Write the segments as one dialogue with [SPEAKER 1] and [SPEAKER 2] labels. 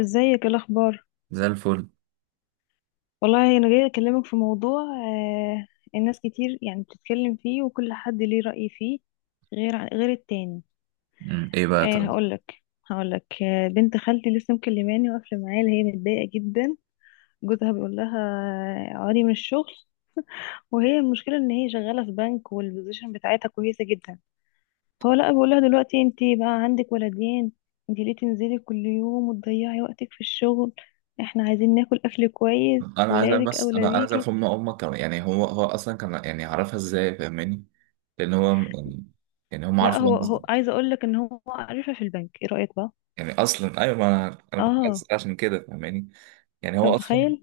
[SPEAKER 1] ازيك؟ ايه الاخبار؟
[SPEAKER 2] زي الفل.
[SPEAKER 1] والله انا جايه اكلمك في موضوع. الناس كتير يعني بتتكلم فيه وكل حد ليه رأي فيه غير غير التاني.
[SPEAKER 2] مم. ايه بقى طب؟
[SPEAKER 1] هقولك. بنت خالتي لسه مكلماني واقفه معايا، اللي هي متضايقه جدا. جوزها بيقول لها اقعدي من الشغل، وهي المشكله ان هي شغاله في بنك والبوزيشن بتاعتها كويسه جدا. هو لا بيقول لها دلوقتي انت بقى عندك ولدين، انت ليه تنزلي كل يوم وتضيعي وقتك في الشغل؟ احنا عايزين ناكل اكل كويس،
[SPEAKER 2] انا عايز
[SPEAKER 1] ولادك
[SPEAKER 2] بس
[SPEAKER 1] اولى
[SPEAKER 2] انا انا عايز
[SPEAKER 1] بيكي.
[SPEAKER 2] افهم امك كمان، يعني هو اصلا كان يعني عرفها ازاي، فاهماني؟ لان هو يعني هم
[SPEAKER 1] لا،
[SPEAKER 2] عارفوا،
[SPEAKER 1] هو هو عايزه اقول لك ان هو عارفها في البنك. ايه رايك بقى؟
[SPEAKER 2] يعني اصلا، ايوه، ما انا كنت عايز
[SPEAKER 1] اه.
[SPEAKER 2] أسأل عشان كده، فاهماني؟ يعني
[SPEAKER 1] انت
[SPEAKER 2] هو اصلا
[SPEAKER 1] متخيل؟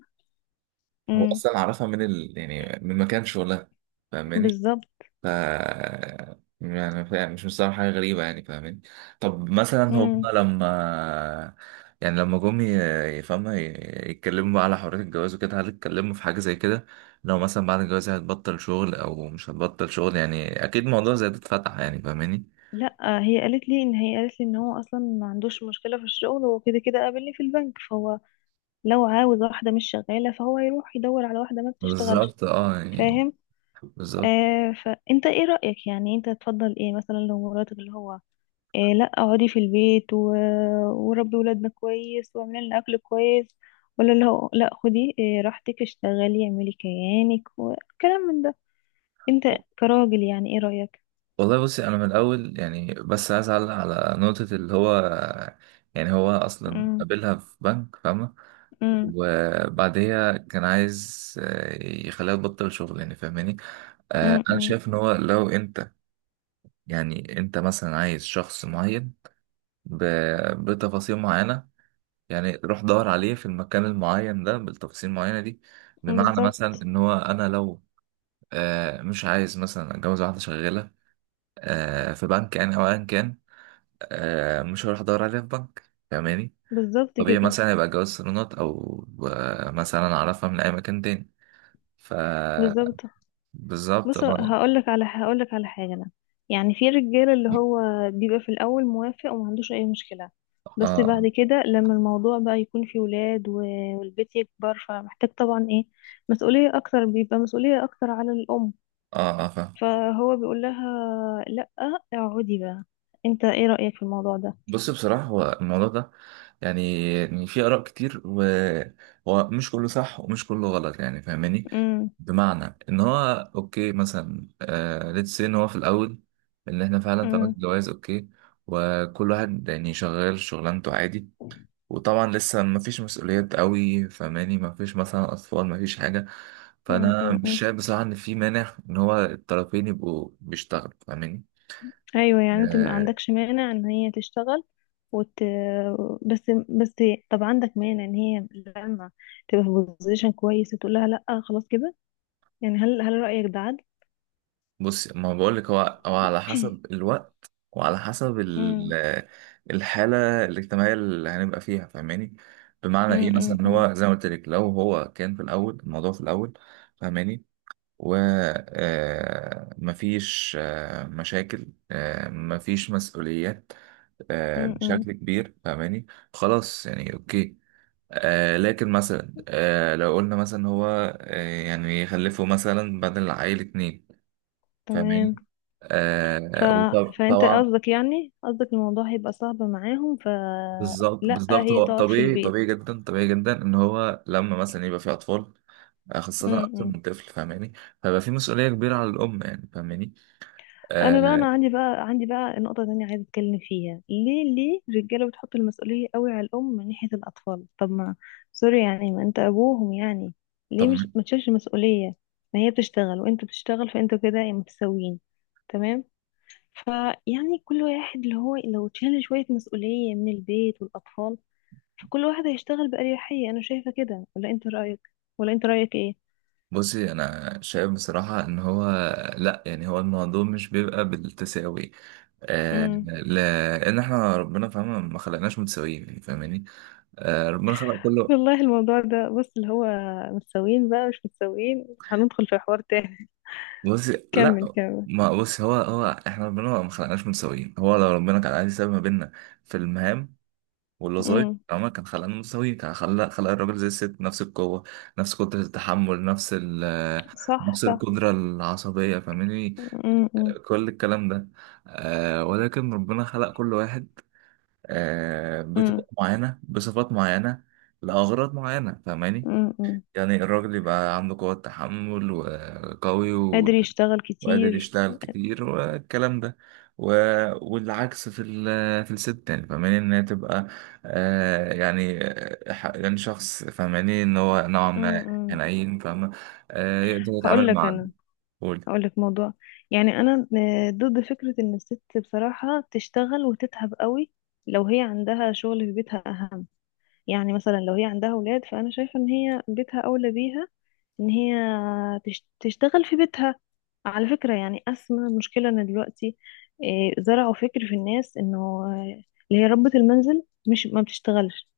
[SPEAKER 2] هو
[SPEAKER 1] امم.
[SPEAKER 2] اصلا عرفها من ال يعني من مكان شغلها، فاهماني.
[SPEAKER 1] بالظبط.
[SPEAKER 2] ف يعني مش مستوعب حاجة غريبة، يعني فاهمين. طب مثلا هم
[SPEAKER 1] امم.
[SPEAKER 2] لما، يعني لما جم ي- يفهموا ي- يتكلموا بقى على حرية الجواز وكده، هل اتكلموا في حاجة زي كده؟ لو مثلا بعد الجواز هتبطل شغل أو مش هتبطل شغل، يعني أكيد موضوع زي ده اتفتح، يعني فاهماني.
[SPEAKER 1] لا، هي قالت لي ان هو اصلا ما عندوش مشكله في الشغل، هو كده كده قابلني في البنك، فهو لو عاوز واحده مش شغاله فهو يروح يدور على واحده ما بتشتغلش.
[SPEAKER 2] بالظبط، اه يعني.
[SPEAKER 1] فاهم.
[SPEAKER 2] بالظبط.
[SPEAKER 1] آه، فانت ايه رايك؟ يعني انت تفضل ايه مثلا لو مراتك اللي هو إيه، لا اقعدي في البيت وربي ولادنا كويس واعملي لنا اكل كويس، ولا لا خدي إيه راحتك اشتغلي اعملي كيانك وكلام من ده؟ انت كراجل يعني ايه رأيك؟
[SPEAKER 2] والله بصي، انا من الاول، يعني بس عايز اعلق على نقطه، اللي هو يعني هو اصلا
[SPEAKER 1] امم.
[SPEAKER 2] قابلها في بنك، فاهمه.
[SPEAKER 1] امم.
[SPEAKER 2] وبعديها كان عايز، يخليها تبطل شغل، يعني فاهماني. انا
[SPEAKER 1] امم.
[SPEAKER 2] شايف ان هو، لو انت يعني انت مثلا عايز شخص معين بتفاصيل معينة، يعني روح دور عليه في المكان المعين ده بالتفاصيل المعينة دي. بمعنى مثلا
[SPEAKER 1] بالظبط.
[SPEAKER 2] ان هو، انا لو مش عايز مثلا اتجوز واحدة شغالة في بنك يعني، او ايا كان، مش هروح ادور عليها في بنك، فاهماني.
[SPEAKER 1] بالظبط
[SPEAKER 2] طبيعي
[SPEAKER 1] كده.
[SPEAKER 2] مثلا يبقى جواز صالونات، او مثلا اعرفها من اي مكان تاني. ف،
[SPEAKER 1] بالظبط.
[SPEAKER 2] بالظبط
[SPEAKER 1] بص،
[SPEAKER 2] اه.
[SPEAKER 1] هقولك على حاجة أنا. يعني في رجالة اللي هو بيبقى في الأول موافق وما عندوش أي مشكلة، بس بعد
[SPEAKER 2] اه.
[SPEAKER 1] كده لما الموضوع بقى يكون فيه ولاد والبيت يكبر، فمحتاج طبعا إيه، مسؤولية أكتر، بيبقى مسؤولية أكتر على الأم،
[SPEAKER 2] اه اه فاهم.
[SPEAKER 1] فهو بيقول لها لأ اقعدي بقى. أنت إيه رأيك في الموضوع ده؟
[SPEAKER 2] بص، بصراحة هو الموضوع ده، يعني في آراء كتير، وهو مش كله صح ومش كله غلط، يعني فاهماني.
[SPEAKER 1] امم.
[SPEAKER 2] بمعنى إن هو، أوكي مثلا، آه، ليتس إن هو في الأول، إن إحنا فعلا طلعنا
[SPEAKER 1] امم.
[SPEAKER 2] جواز، أوكي، وكل واحد يعني شغال شغلانته عادي. وطبعا لسه مفيش مسؤوليات قوي، فاهماني، مفيش مثلا أطفال، مفيش حاجة.
[SPEAKER 1] امم،
[SPEAKER 2] فأنا
[SPEAKER 1] امم،
[SPEAKER 2] مش
[SPEAKER 1] امم.
[SPEAKER 2] شايف بصراحة إن في مانع إن هو الطرفين يبقوا بيشتغلوا، فاهماني.
[SPEAKER 1] ايوه، يعني انت ما
[SPEAKER 2] آه،
[SPEAKER 1] عندكش مانع ان هي تشتغل وت... بس، طب عندك مانع ان هي لما تبقى في بوزيشن كويس تقول لها لا خلاص كده؟ يعني هل رأيك ده عدل؟
[SPEAKER 2] بص، ما بقول لك، هو على حسب الوقت، وعلى حسب
[SPEAKER 1] امم.
[SPEAKER 2] الحالة الاجتماعية اللي هنبقى فيها، فاهماني. بمعنى ايه
[SPEAKER 1] امم.
[SPEAKER 2] مثلا، إن
[SPEAKER 1] امم.
[SPEAKER 2] هو زي ما قلت لك، لو هو كان في الاول الموضوع في الاول، فاهماني، و مفيش مشاكل، مفيش مسؤوليات
[SPEAKER 1] امم. أمم.
[SPEAKER 2] بشكل كبير، فاهماني. خلاص، يعني اوكي. آه، لكن مثلا، آه لو قلنا مثلا هو، آه، يعني يخلفوا مثلا بدل العيل اتنين، فاهماني،
[SPEAKER 1] تمام. ف...
[SPEAKER 2] آه،
[SPEAKER 1] فانت
[SPEAKER 2] وطبعا.
[SPEAKER 1] قصدك، يعني قصدك الموضوع هيبقى صعب معاهم
[SPEAKER 2] بالظبط
[SPEAKER 1] فلا
[SPEAKER 2] بالظبط.
[SPEAKER 1] هي
[SPEAKER 2] هو
[SPEAKER 1] تقعد في
[SPEAKER 2] طبيعي،
[SPEAKER 1] البيت.
[SPEAKER 2] طبيعي جدا، طبيعي جدا ان هو لما مثلا يبقى في اطفال، خاصة
[SPEAKER 1] أمم.
[SPEAKER 2] اكتر
[SPEAKER 1] أمم.
[SPEAKER 2] من طفل، فاهماني. فبقى في مسؤولية كبيرة على الام، يعني فاهماني.
[SPEAKER 1] انا بقى انا
[SPEAKER 2] آه.
[SPEAKER 1] عندي بقى نقطه تانية عايزه اتكلم فيها. ليه الرجاله بتحط المسؤوليه قوي على الام من ناحيه الاطفال؟ طب ما سوري، يعني ما انت ابوهم يعني، ليه مش
[SPEAKER 2] طبعا.
[SPEAKER 1] ما تشيلش المسؤوليه؟ ما هي بتشتغل وانت بتشتغل فانتوا كده متساويين. تمام. فيعني كل واحد اللي هو لو تشيل شويه مسؤوليه من البيت والاطفال، فكل واحد هيشتغل باريحيه. انا شايفه كده، ولا انت رايك
[SPEAKER 2] بصي، انا شايف بصراحة ان هو، لا يعني هو الموضوع مش بيبقى بالتساوي. آه،
[SPEAKER 1] ايه؟
[SPEAKER 2] لان احنا ربنا، فاهمة، ما خلقناش متساويين، يعني فاهماني. آه، ربنا خلق كل.
[SPEAKER 1] والله الموضوع ده بص اللي هو متساويين بقى مش متساويين، هندخل في حوار تاني.
[SPEAKER 2] بص،
[SPEAKER 1] كمل،
[SPEAKER 2] لا.
[SPEAKER 1] كمل.
[SPEAKER 2] ما بص، هو احنا ربنا ما خلقناش متساويين، هو لو ربنا كان عايز يساوي ما بيننا في المهام والوظائف،
[SPEAKER 1] امم.
[SPEAKER 2] عمر كان خلقنا متساويين. كان خلق الراجل زي الست، نفس القوة، نفس قدرة التحمل، نفس ال،
[SPEAKER 1] صح،
[SPEAKER 2] نفس
[SPEAKER 1] صح.
[SPEAKER 2] القدرة العصبية، فاهمني،
[SPEAKER 1] امم. امم.
[SPEAKER 2] كل الكلام ده. آه، ولكن ربنا خلق كل واحد آه بطريقة
[SPEAKER 1] امم.
[SPEAKER 2] معينة، بصفات معينة، لأغراض معينة، فاهماني.
[SPEAKER 1] امم، امم.
[SPEAKER 2] يعني الراجل يبقى عنده قوة تحمل، وقوي،
[SPEAKER 1] قادر
[SPEAKER 2] وقادر
[SPEAKER 1] يشتغل كتير.
[SPEAKER 2] يشتغل كتير والكلام ده، و، والعكس في ال، في الست، يعني فاهماني، ان هي تبقى آه، يعني، يعني شخص، فاهماني، ان هو نوعا
[SPEAKER 1] امم.
[SPEAKER 2] ما
[SPEAKER 1] امم.
[SPEAKER 2] حنين، فاهمة، آه، يقدر
[SPEAKER 1] هقول
[SPEAKER 2] يتعامل
[SPEAKER 1] لك
[SPEAKER 2] مع.
[SPEAKER 1] انا،
[SPEAKER 2] قول.
[SPEAKER 1] هقول لك موضوع. يعني انا آه، ضد فكرة ان الست بصراحة تشتغل وتتعب قوي، لو هي عندها شغل في بيتها اهم. يعني مثلا لو هي عندها اولاد، فانا شايفة ان هي بيتها اولى بيها، ان هي تشتغل في بيتها. على فكرة، يعني أسمى مشكلة ان دلوقتي إيه، زرعوا فكر في الناس انه اللي هي ربة المنزل مش ما بتشتغلش.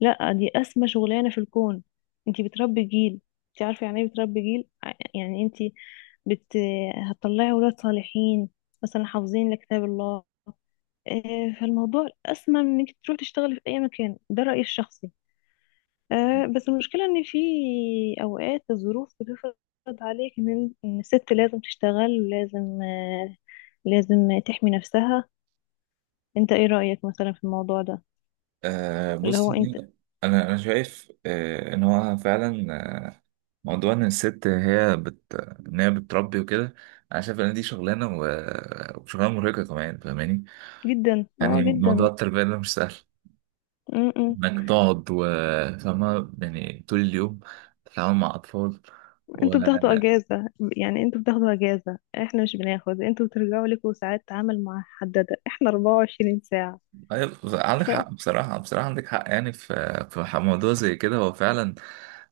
[SPEAKER 1] لا، دي أسمى شغلانة في الكون. انتي بتربي جيل. انتي عارفة يعني ايه بتربي جيل؟ يعني انتي بت هتطلعي ولاد صالحين، مثلا حافظين لكتاب الله. آه، فالموضوع أسمى من انك تروح تشتغلي في أي مكان. ده رأيي الشخصي. آه، بس المشكلة ان في اوقات الظروف بتفرض عليك ان إن الست لازم تشتغل، ولازم آه، لازم تحمي نفسها. انت ايه رأيك مثلا في الموضوع ده
[SPEAKER 2] آه
[SPEAKER 1] اللي
[SPEAKER 2] بص،
[SPEAKER 1] هو انت؟
[SPEAKER 2] انا شايف آه ان هو فعلا، موضوع ان الست هي بت، ان هي بتربي وكده، انا شايف ان دي شغلانه، و... وشغلانه مرهقه كمان، فاهماني.
[SPEAKER 1] جدا، اه
[SPEAKER 2] يعني موضوع
[SPEAKER 1] جدا.
[SPEAKER 2] التربيه ده مش سهل،
[SPEAKER 1] م-م.
[SPEAKER 2] انك تقعد و، فاهمة، يعني طول اليوم تتعامل مع اطفال و.
[SPEAKER 1] انتوا بتاخدوا اجازة، يعني انتوا بتاخدوا اجازة، احنا مش بناخد. انتوا بترجعوا لكم ساعات عمل محددة، احنا 24 ساعة.
[SPEAKER 2] أيوة، عندك حق.
[SPEAKER 1] ف
[SPEAKER 2] بصراحة، بصراحة عندك حق يعني، في موضوع زي كده، هو فعلا،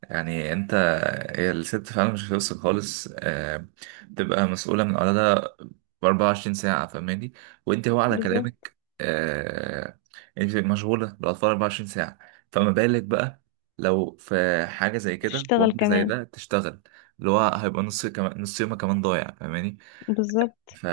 [SPEAKER 2] يعني انت، هي الست فعلا مش هتوصل خالص، تبقى مسؤولة من أولادها 24 ساعة، فاهماني. وانت، هو على
[SPEAKER 1] بالظبط.
[SPEAKER 2] كلامك آه، انت بتبقى مشغولة بالأطفال 24 ساعة. فما بالك بقى لو في حاجة زي كده،
[SPEAKER 1] تشتغل
[SPEAKER 2] وحاجة زي
[SPEAKER 1] كمان.
[SPEAKER 2] ده تشتغل؟ اللي هو هيبقى نص كمان، نص يومك كمان ضايع، فاهماني.
[SPEAKER 1] بالظبط.
[SPEAKER 2] ف،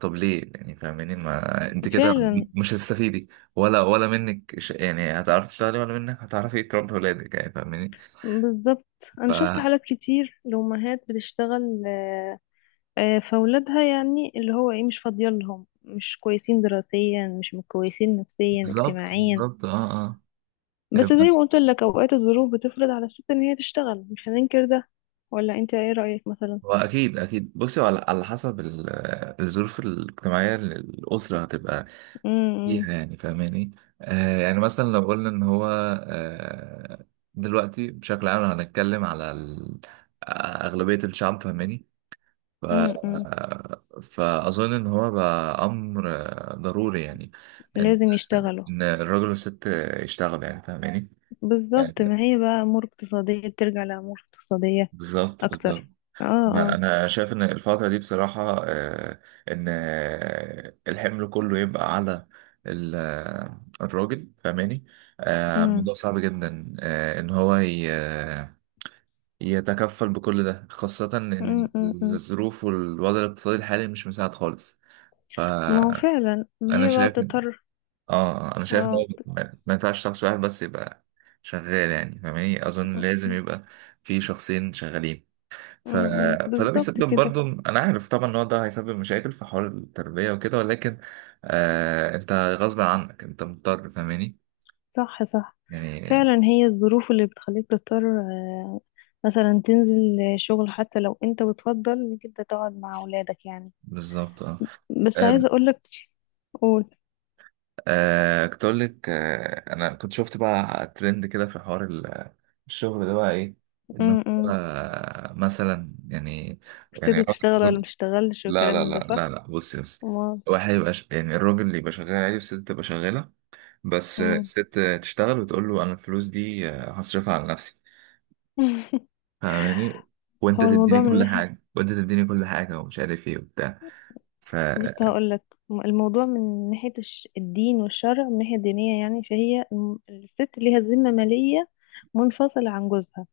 [SPEAKER 2] طب ليه يعني، فاهماني، ما انت كده
[SPEAKER 1] فعلا.
[SPEAKER 2] مش هتستفيدي، ولا منك ش، يعني هتعرفي تشتغلي، ولا منك هتعرفي تربي ولادك، يعني فاهماني.
[SPEAKER 1] بالظبط.
[SPEAKER 2] ف،
[SPEAKER 1] انا شفت حالات كتير لأمهات بتشتغل، آه، آه، فاولادها يعني اللي هو ايه مش فاضيه لهم، مش كويسين دراسيا، مش كويسين نفسيا
[SPEAKER 2] بالظبط
[SPEAKER 1] اجتماعيا.
[SPEAKER 2] بالظبط، اه اه.
[SPEAKER 1] بس زي ما قلت لك، اوقات الظروف بتفرض على الست ان هي تشتغل، مش هننكر ده. ولا انت ايه رايك مثلا؟
[SPEAKER 2] هو اكيد اكيد. بصي، هو على حسب الظروف الاجتماعيه اللي الاسره هتبقى
[SPEAKER 1] امم.
[SPEAKER 2] فيها، يعني فاهماني. آه، يعني مثلا لو قلنا ان هو آه، دلوقتي بشكل عام لو هنتكلم على اغلبيه الشعب، فاهماني. ف
[SPEAKER 1] امم.
[SPEAKER 2] فاظن ان هو بقى امر ضروري يعني، ان،
[SPEAKER 1] لازم يشتغلوا.
[SPEAKER 2] إن الراجل والست يشتغلوا، يعني فاهماني. آه،
[SPEAKER 1] بالظبط، ما هي بقى امور اقتصاديه، بترجع لامور اقتصاديه
[SPEAKER 2] بالظبط بالظبط.
[SPEAKER 1] اكتر. اه،
[SPEAKER 2] ما
[SPEAKER 1] اه.
[SPEAKER 2] انا شايف ان الفتره دي بصراحه، ان الحمل كله يبقى على الراجل، فاهماني.
[SPEAKER 1] امم.
[SPEAKER 2] الموضوع صعب جدا، ان هو يتكفل بكل ده، خاصه ان
[SPEAKER 1] امم.
[SPEAKER 2] الظروف والوضع الاقتصادي الحالي مش مساعد خالص.
[SPEAKER 1] ما هو
[SPEAKER 2] فانا
[SPEAKER 1] فعلا، ما هي بقى
[SPEAKER 2] شايف،
[SPEAKER 1] بتضطر.
[SPEAKER 2] اه انا شايف ان
[SPEAKER 1] اه
[SPEAKER 2] هو ما ينفعش شخص واحد بس يبقى شغال، يعني فاهماني. اظن
[SPEAKER 1] م-
[SPEAKER 2] لازم يبقى في شخصين شغالين. ف، فده
[SPEAKER 1] بالظبط
[SPEAKER 2] بيسبب
[SPEAKER 1] كده.
[SPEAKER 2] برضو، انا عارف طبعا ان هو ده هيسبب مشاكل في حوار التربية وكده، ولكن آه، انت غصب عنك، انت مضطر، فاهماني
[SPEAKER 1] صح، صح.
[SPEAKER 2] يعني.
[SPEAKER 1] فعلا هي الظروف اللي بتخليك تضطر آه، مثلا تنزل شغل حتى لو انت بتفضل انك انت تقعد مع اولادك يعني.
[SPEAKER 2] بالظبط اه.
[SPEAKER 1] بس
[SPEAKER 2] آه،
[SPEAKER 1] عايزه اقولك. قول.
[SPEAKER 2] كنت اقول لك، انا كنت شفت بقى ترند كده في حوار الشغل ده بقى ايه، ان هو
[SPEAKER 1] امم.
[SPEAKER 2] مثلا يعني، يعني
[SPEAKER 1] ستي تشتغل ولا
[SPEAKER 2] الراجل،
[SPEAKER 1] مش تشتغلش
[SPEAKER 2] لا
[SPEAKER 1] وكلام
[SPEAKER 2] لا
[SPEAKER 1] من
[SPEAKER 2] لا
[SPEAKER 1] ده،
[SPEAKER 2] لا
[SPEAKER 1] صح؟
[SPEAKER 2] لا، بصي بس،
[SPEAKER 1] امال.
[SPEAKER 2] واحد يبقى يعني الراجل اللي يبقى شغال عادي، والست تبقى شغالة، بس
[SPEAKER 1] أمم.
[SPEAKER 2] الست تشتغل وتقول له، انا الفلوس دي هصرفها على نفسي، فاهماني، وانت
[SPEAKER 1] هو الموضوع
[SPEAKER 2] تديني
[SPEAKER 1] من
[SPEAKER 2] كل
[SPEAKER 1] ناحيه،
[SPEAKER 2] حاجه، وانت تديني كل حاجه، ومش عارف ايه وبتاع.
[SPEAKER 1] بص
[SPEAKER 2] فمظبوط.
[SPEAKER 1] هقولك. الموضوع من ناحيه الدين والشرع، من ناحيه دينيه يعني، فهي الست ليها ذمه ماليه منفصله عن جوزها.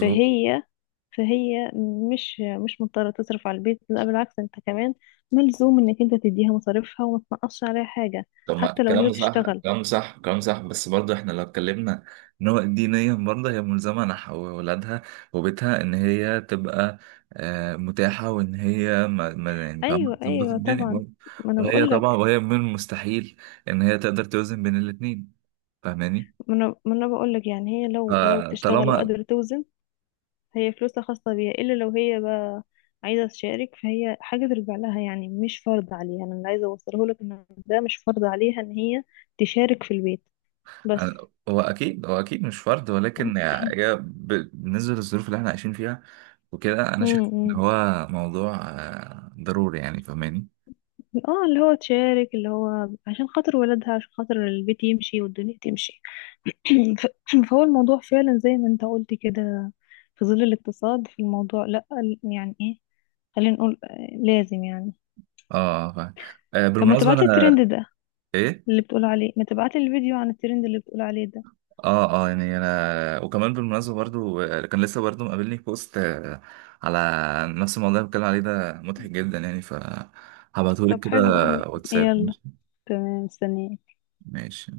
[SPEAKER 1] فهي فهي مش مضطرة تصرف على البيت. لا بالعكس، انت كمان ملزوم انك انت تديها مصاريفها وما تنقصش عليها حاجة
[SPEAKER 2] طب، ما
[SPEAKER 1] حتى لو
[SPEAKER 2] الكلام
[SPEAKER 1] هي
[SPEAKER 2] ده صح،
[SPEAKER 1] بتشتغل.
[SPEAKER 2] الكلام ده صح، الكلام ده صح، بس برضه احنا لو اتكلمنا، ان هو دينيا برضه هي ملزمه نحو ولادها وبيتها، ان هي تبقى متاحه، وان هي يعني فاهمه،
[SPEAKER 1] ايوه،
[SPEAKER 2] تظبط
[SPEAKER 1] ايوه
[SPEAKER 2] الدنيا
[SPEAKER 1] طبعا.
[SPEAKER 2] برضه.
[SPEAKER 1] ما انا
[SPEAKER 2] وهي
[SPEAKER 1] بقول
[SPEAKER 2] طبعا،
[SPEAKER 1] لك.
[SPEAKER 2] وهي من المستحيل ان هي تقدر توزن بين الاثنين، فاهماني.
[SPEAKER 1] ما انا ما انا بقول لك، يعني هي لو لو بتشتغل
[SPEAKER 2] فطالما،
[SPEAKER 1] وقادرة توزن، هي فلوسها خاصة بيها. الا لو هي بقى عايزة تشارك، فهي حاجة ترجع لها. يعني مش فرض عليها. انا اللي عايزة اوصله لك ان ده مش فرض عليها ان هي تشارك في البيت. بس
[SPEAKER 2] هو اكيد، هو اكيد مش فرض، ولكن بالنسبه للظروف اللي احنا عايشين فيها وكده، انا
[SPEAKER 1] م-
[SPEAKER 2] شايف ان
[SPEAKER 1] م.
[SPEAKER 2] هو موضوع ضروري يعني، فاهماني.
[SPEAKER 1] اه، اللي هو تشارك اللي هو عشان خاطر ولادها، عشان خاطر البيت يمشي والدنيا تمشي. ف- فهو الموضوع فعلا زي ما انت قلت كده، في ظل الاقتصاد، في الموضوع لا يعني ايه، خلينا نقول آه، لازم يعني.
[SPEAKER 2] اه فاهم.
[SPEAKER 1] طب ما
[SPEAKER 2] بالمناسبه
[SPEAKER 1] تبعتلي
[SPEAKER 2] انا.
[SPEAKER 1] الترند ده
[SPEAKER 2] ايه.
[SPEAKER 1] اللي بتقول عليه، ما تبعتلي الفيديو عن الترند اللي بتقول عليه ده.
[SPEAKER 2] اه اه، يعني انا، وكمان بالمناسبه برضو كان لسه برضو مقابلني بوست، على نفس الموضوع اللي بتكلم عليه ده، مضحك جدا، يعني ف هبعتهولك
[SPEAKER 1] طب
[SPEAKER 2] كده.
[SPEAKER 1] حلو قوي،
[SPEAKER 2] واتساب،
[SPEAKER 1] يلا.
[SPEAKER 2] ماشي.
[SPEAKER 1] تمام، مستنيه.
[SPEAKER 2] ماشي.